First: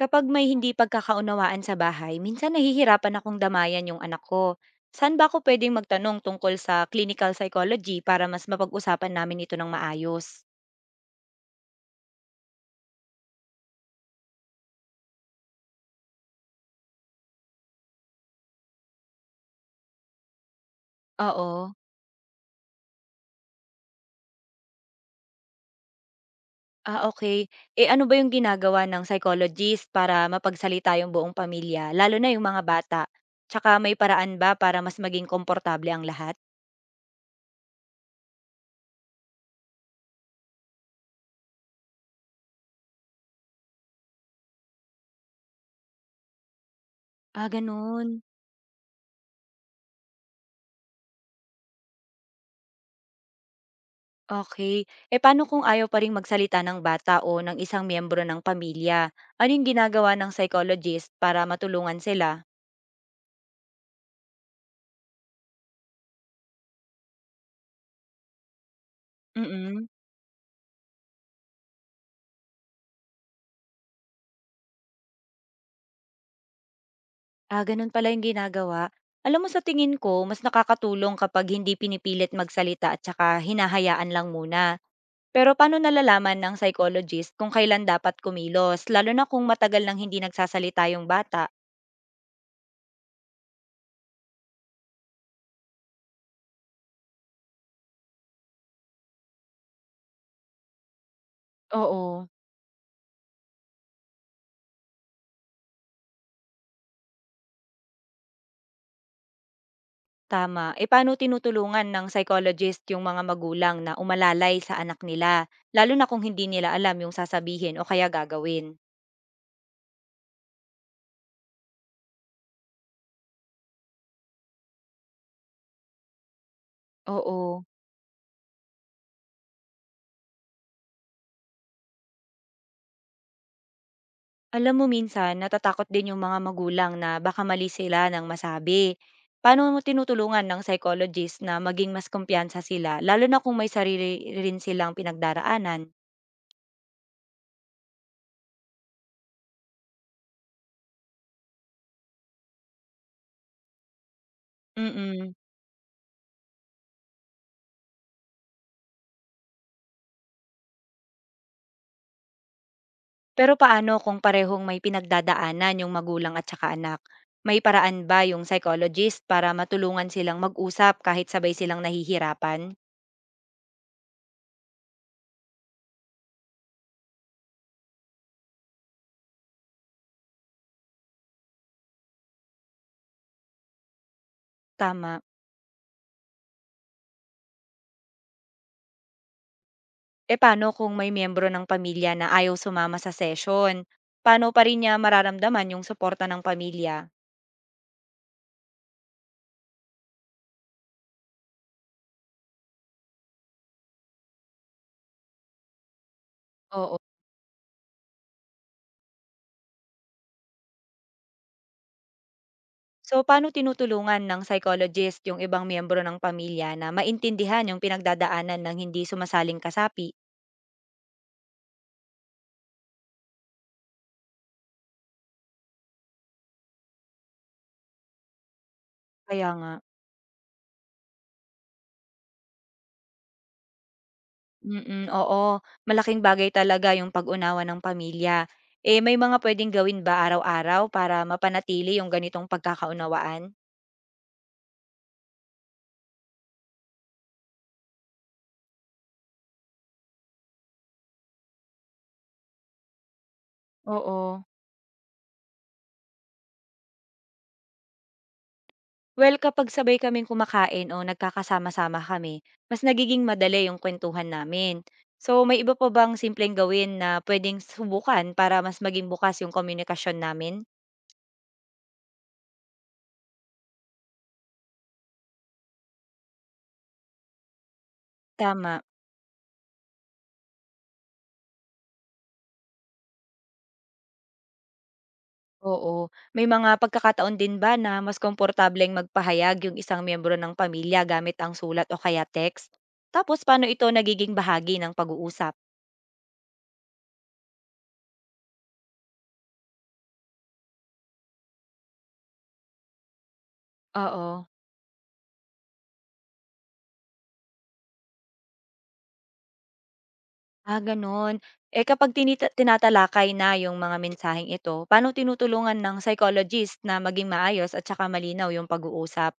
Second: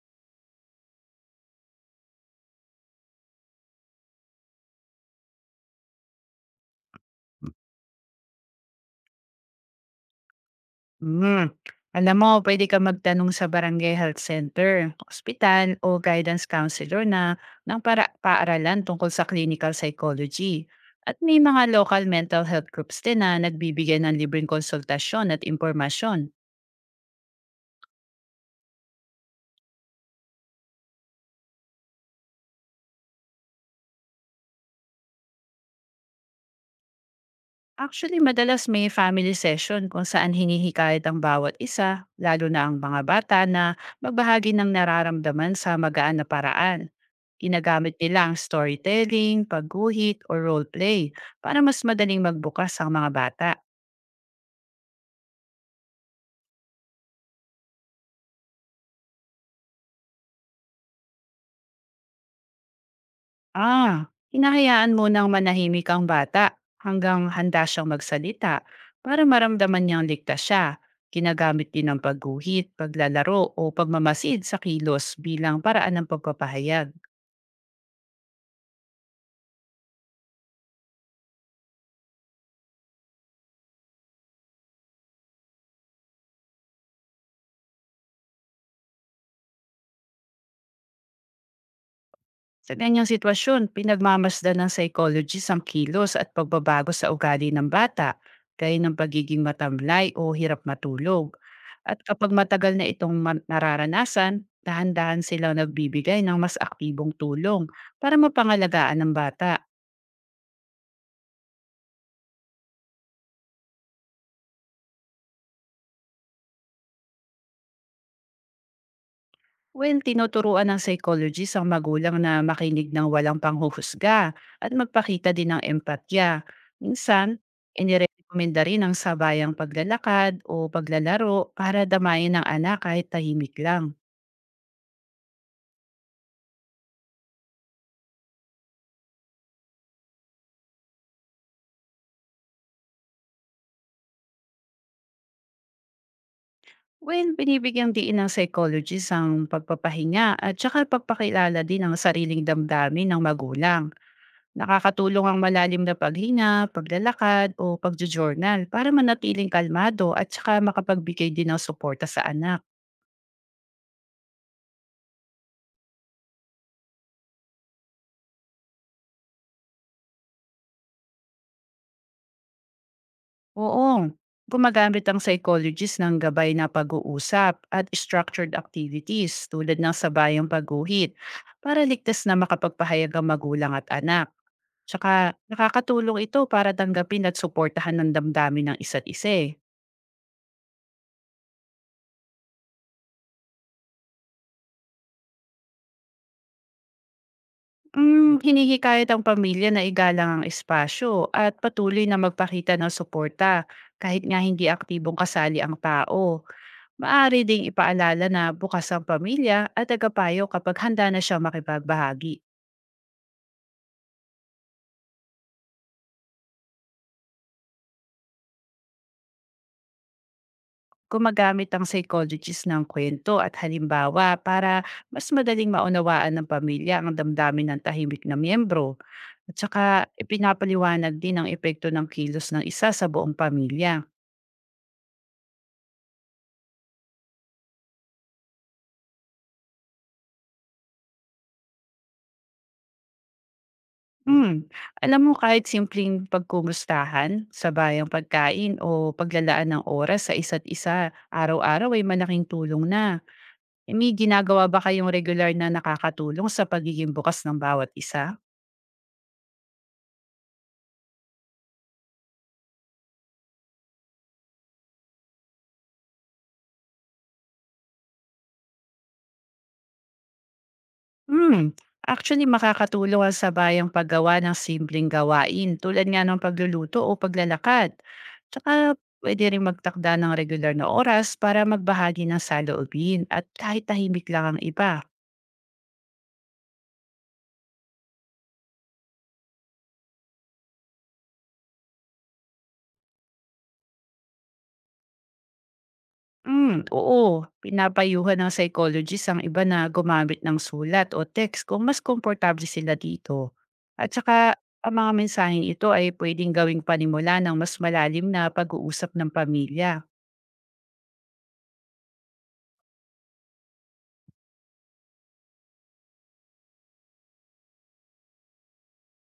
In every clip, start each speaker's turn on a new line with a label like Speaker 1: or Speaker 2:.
Speaker 1: Kapag may hindi pagkakaunawaan sa bahay, minsan nahihirapan akong damayan yung anak ko. Saan ba ako pwedeng magtanong tungkol sa clinical psychology para mas mapag-usapan namin ito ng maayos?
Speaker 2: Hmm, alam mo pwede ka magtanong sa barangay health center, ospital o guidance counselor na ng para paaralan tungkol sa clinical psychology. At may mga
Speaker 1: Oo.
Speaker 2: local mental health groups din na nagbibigay ng libreng konsultasyon at impormasyon.
Speaker 1: Ah, okay. Eh ano ba yung ginagawa ng psychologist para mapagsalita yung buong pamilya, lalo na yung mga bata? Tsaka may paraan ba para mas maging komportable ang lahat?
Speaker 2: Actually, madalas may family session kung saan hinihikayat ang bawat isa, lalo na ang mga bata na magbahagi ng nararamdaman sa magaan na paraan.
Speaker 1: Ah,
Speaker 2: Ginagamit
Speaker 1: ganun.
Speaker 2: nila ang storytelling, pagguhit, o roleplay para mas madaling magbukas ang mga bata.
Speaker 1: Okay. Eh, paano kung ayaw pa ring magsalita ng bata o ng isang miyembro ng pamilya? Ano yung ginagawa ng psychologist para matulungan sila?
Speaker 2: Ah, hinahayaan mo nang manahimik ang bata hanggang handa siyang magsalita para maramdaman
Speaker 1: Mm.
Speaker 2: niyang ligtas siya. Ginagamit din ang pagguhit, paglalaro o pagmamasid sa kilos bilang paraan ng pagpapahayag.
Speaker 1: Ah, ganun pala yung ginagawa. Alam mo sa tingin ko, mas nakakatulong kapag hindi pinipilit magsalita at saka hinahayaan lang muna. Pero paano nalalaman ng psychologist kung kailan dapat kumilos, lalo na kung matagal nang hindi nagsasalita yung bata?
Speaker 2: Sa ganyang sitwasyon, pinagmamasdan ng psychologist ang kilos at pagbabago sa ugali ng bata, gaya ng pagiging matamlay o hirap matulog. At
Speaker 1: Oo.
Speaker 2: kapag matagal na nararanasan, dahan-dahan silang nagbibigay ng mas aktibong tulong para mapangalagaan ng bata.
Speaker 1: Tama. Eh, paano tinutulungan ng psychologist yung mga magulang na umalalay sa anak nila, lalo na kung hindi nila alam yung sasabihin o kaya gagawin?
Speaker 2: Well, tinuturuan ng psychologist ang magulang na makinig ng walang panghuhusga at magpakita din ng empatya. Minsan,
Speaker 1: Oo.
Speaker 2: inirekomenda rin ang sabayang paglalakad o paglalaro para damayin ng anak kahit tahimik lang.
Speaker 1: Alam mo minsan, natatakot din yung mga magulang na baka mali sila ng masabi. Paano mo tinutulungan ng psychologist na maging mas kumpiyansa sila, lalo na kung may sarili rin silang pinagdaraanan?
Speaker 2: Well, binibigyang diin ng psychologist ang pagpapahinga at saka pagpakilala din ng sariling damdamin ng magulang. Nakakatulong
Speaker 1: Mm-mm.
Speaker 2: ang malalim na paghinga, paglalakad o pagjo-journal para manatiling kalmado at saka makapagbigay din ng suporta sa anak.
Speaker 1: Pero paano kung parehong may pinagdadaanan yung magulang at saka anak? May paraan ba yung psychologist para matulungan silang mag-usap kahit sabay silang nahihirapan?
Speaker 2: Oo, gumagamit ang psychologist ng gabay na pag-uusap at structured activities tulad ng sabayang pagguhit para ligtas na makapagpahayag ang magulang at anak.
Speaker 1: Tama.
Speaker 2: Tsaka nakakatulong ito para tanggapin at suportahan ng damdamin ng isa't isa. Eh.
Speaker 1: E paano kung may miyembro ng pamilya na ayaw sumama sa session? Paano pa rin niya mararamdaman yung suporta ng pamilya?
Speaker 2: Mm, hinihikayat ang pamilya na igalang ang espasyo at patuloy na magpakita ng suporta kahit nga hindi aktibong kasali ang tao.
Speaker 1: Oo.
Speaker 2: Maaari ding ipaalala na bukas ang pamilya at tagapayo kapag handa na siya makipagbahagi.
Speaker 1: So, paano tinutulungan ng psychologist yung ibang miyembro ng pamilya na maintindihan yung pinagdadaanan ng hindi sumasaling kasapi?
Speaker 2: Gumagamit ang psychologist ng kwento at halimbawa para mas madaling maunawaan ng pamilya ang damdamin ng tahimik na miyembro.
Speaker 1: Kaya
Speaker 2: At
Speaker 1: nga.
Speaker 2: saka ipinapaliwanag din ang epekto ng kilos ng isa sa buong pamilya.
Speaker 1: Mm, oo. Malaking bagay talaga yung pag-unawa ng pamilya. Eh, may mga puwedeng gawin ba araw-araw para mapanatili yung ganitong pagkakaunawaan?
Speaker 2: Hmm. Alam mo kahit simpleng pagkumustahan, sabayang pagkain o paglalaan ng oras sa isa't isa, araw-araw ay malaking tulong na. May
Speaker 1: Oo.
Speaker 2: ginagawa ba kayong regular na nakakatulong sa pagiging bukas ng bawat isa?
Speaker 1: Well, kapag sabay kaming kumakain o nagkakasama-sama kami, mas nagiging madali yung kwentuhan namin. So, may iba pa bang simpleng gawin na pwedeng subukan para mas maging bukas yung komunikasyon namin?
Speaker 2: Hmm, actually makakatulong ang sabayang paggawa ng simpleng gawain tulad nga ng pagluluto o paglalakad.
Speaker 1: Tama.
Speaker 2: Tsaka pwede rin magtakda ng regular na oras para magbahagi ng saloobin at kahit tahimik lang ang iba.
Speaker 1: Oo. May mga pagkakataon din ba na mas komportableng magpahayag yung isang miyembro ng pamilya gamit ang sulat o kaya text? Tapos paano ito nagiging bahagi ng pag-uusap?
Speaker 2: Oo. Pinapayuhan ng psychologist ang iba na gumamit ng sulat o text kung mas komportable sila dito. At
Speaker 1: Oo.
Speaker 2: saka, ang mga mensaheng ito ay pwedeng gawing panimula ng mas malalim na pag-uusap ng pamilya.
Speaker 1: Ah, ganun. Eh kapag tinatalakay na yung mga mensaheng ito, paano tinutulungan ng psychologist na maging maayos at saka malinaw yung pag-uusap?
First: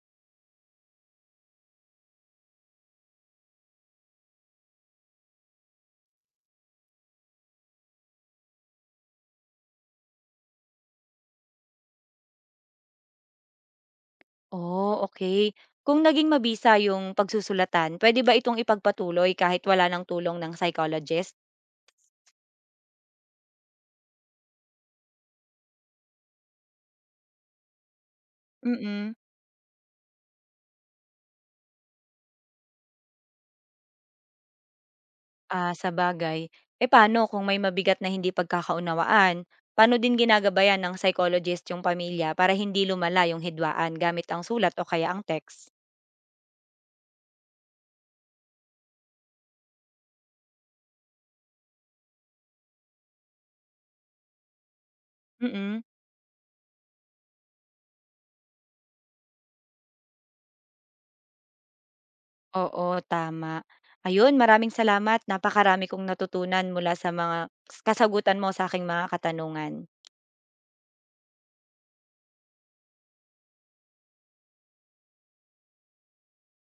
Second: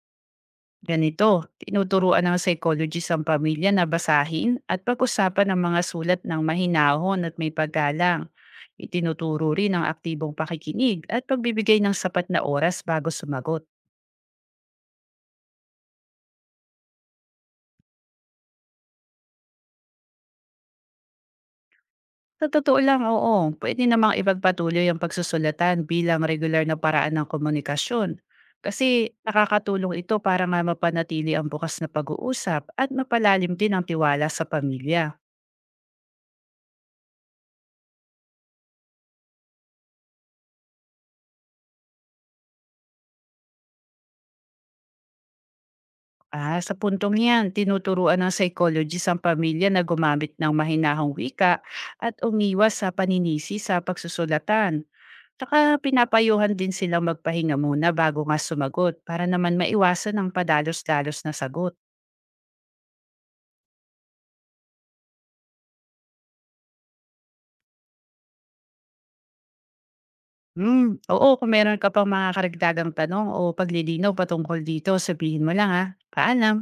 Speaker 2: Ganito, tinuturuan ng psychologist ang pamilya na basahin at pag-usapan ang mga sulat ng mahinahon at may paggalang. Itinuturo rin ang aktibong pakikinig at pagbibigay ng sapat na oras bago sumagot.
Speaker 1: Oh, okay. Kung naging mabisa yung pagsusulatan, pwede ba itong ipagpatuloy kahit wala ng tulong ng psychologist?
Speaker 2: Sa totoo lang, oo. Puwede namang ipagpatuloy ang pagsusulatan bilang regular na paraan ng komunikasyon. Kasi
Speaker 1: Mm-mm.
Speaker 2: nakakatulong ito para nga mapanatili ang bukas na pag-uusap at mapalalim din ang tiwala sa pamilya.
Speaker 1: Ah, sabagay. Eh, paano kung may mabigat na hindi pagkakaunawaan? Paano din ginagabayan ng psychologist yung pamilya para hindi lumala yung hidwaan gamit ang sulat o kaya ang text?
Speaker 2: Ah, sa puntong yan, tinuturuan ng psychologist ang pamilya na gumamit ng mahinahong wika at umiwas sa paninisi sa pagsusulatan. Tsaka
Speaker 1: Mm.
Speaker 2: pinapayuhan din silang magpahinga muna bago nga sumagot para naman maiwasan ang padalos-dalos na sagot.
Speaker 1: Oo, tama. Ayun, maraming salamat. Napakarami kong natutunan mula sa mga kasagutan mo sa aking mga katanungan.
Speaker 2: Oo kung meron ka pang mga karagdagang tanong o paglilinaw patungkol dito sabihin mo lang, ha. Paalam.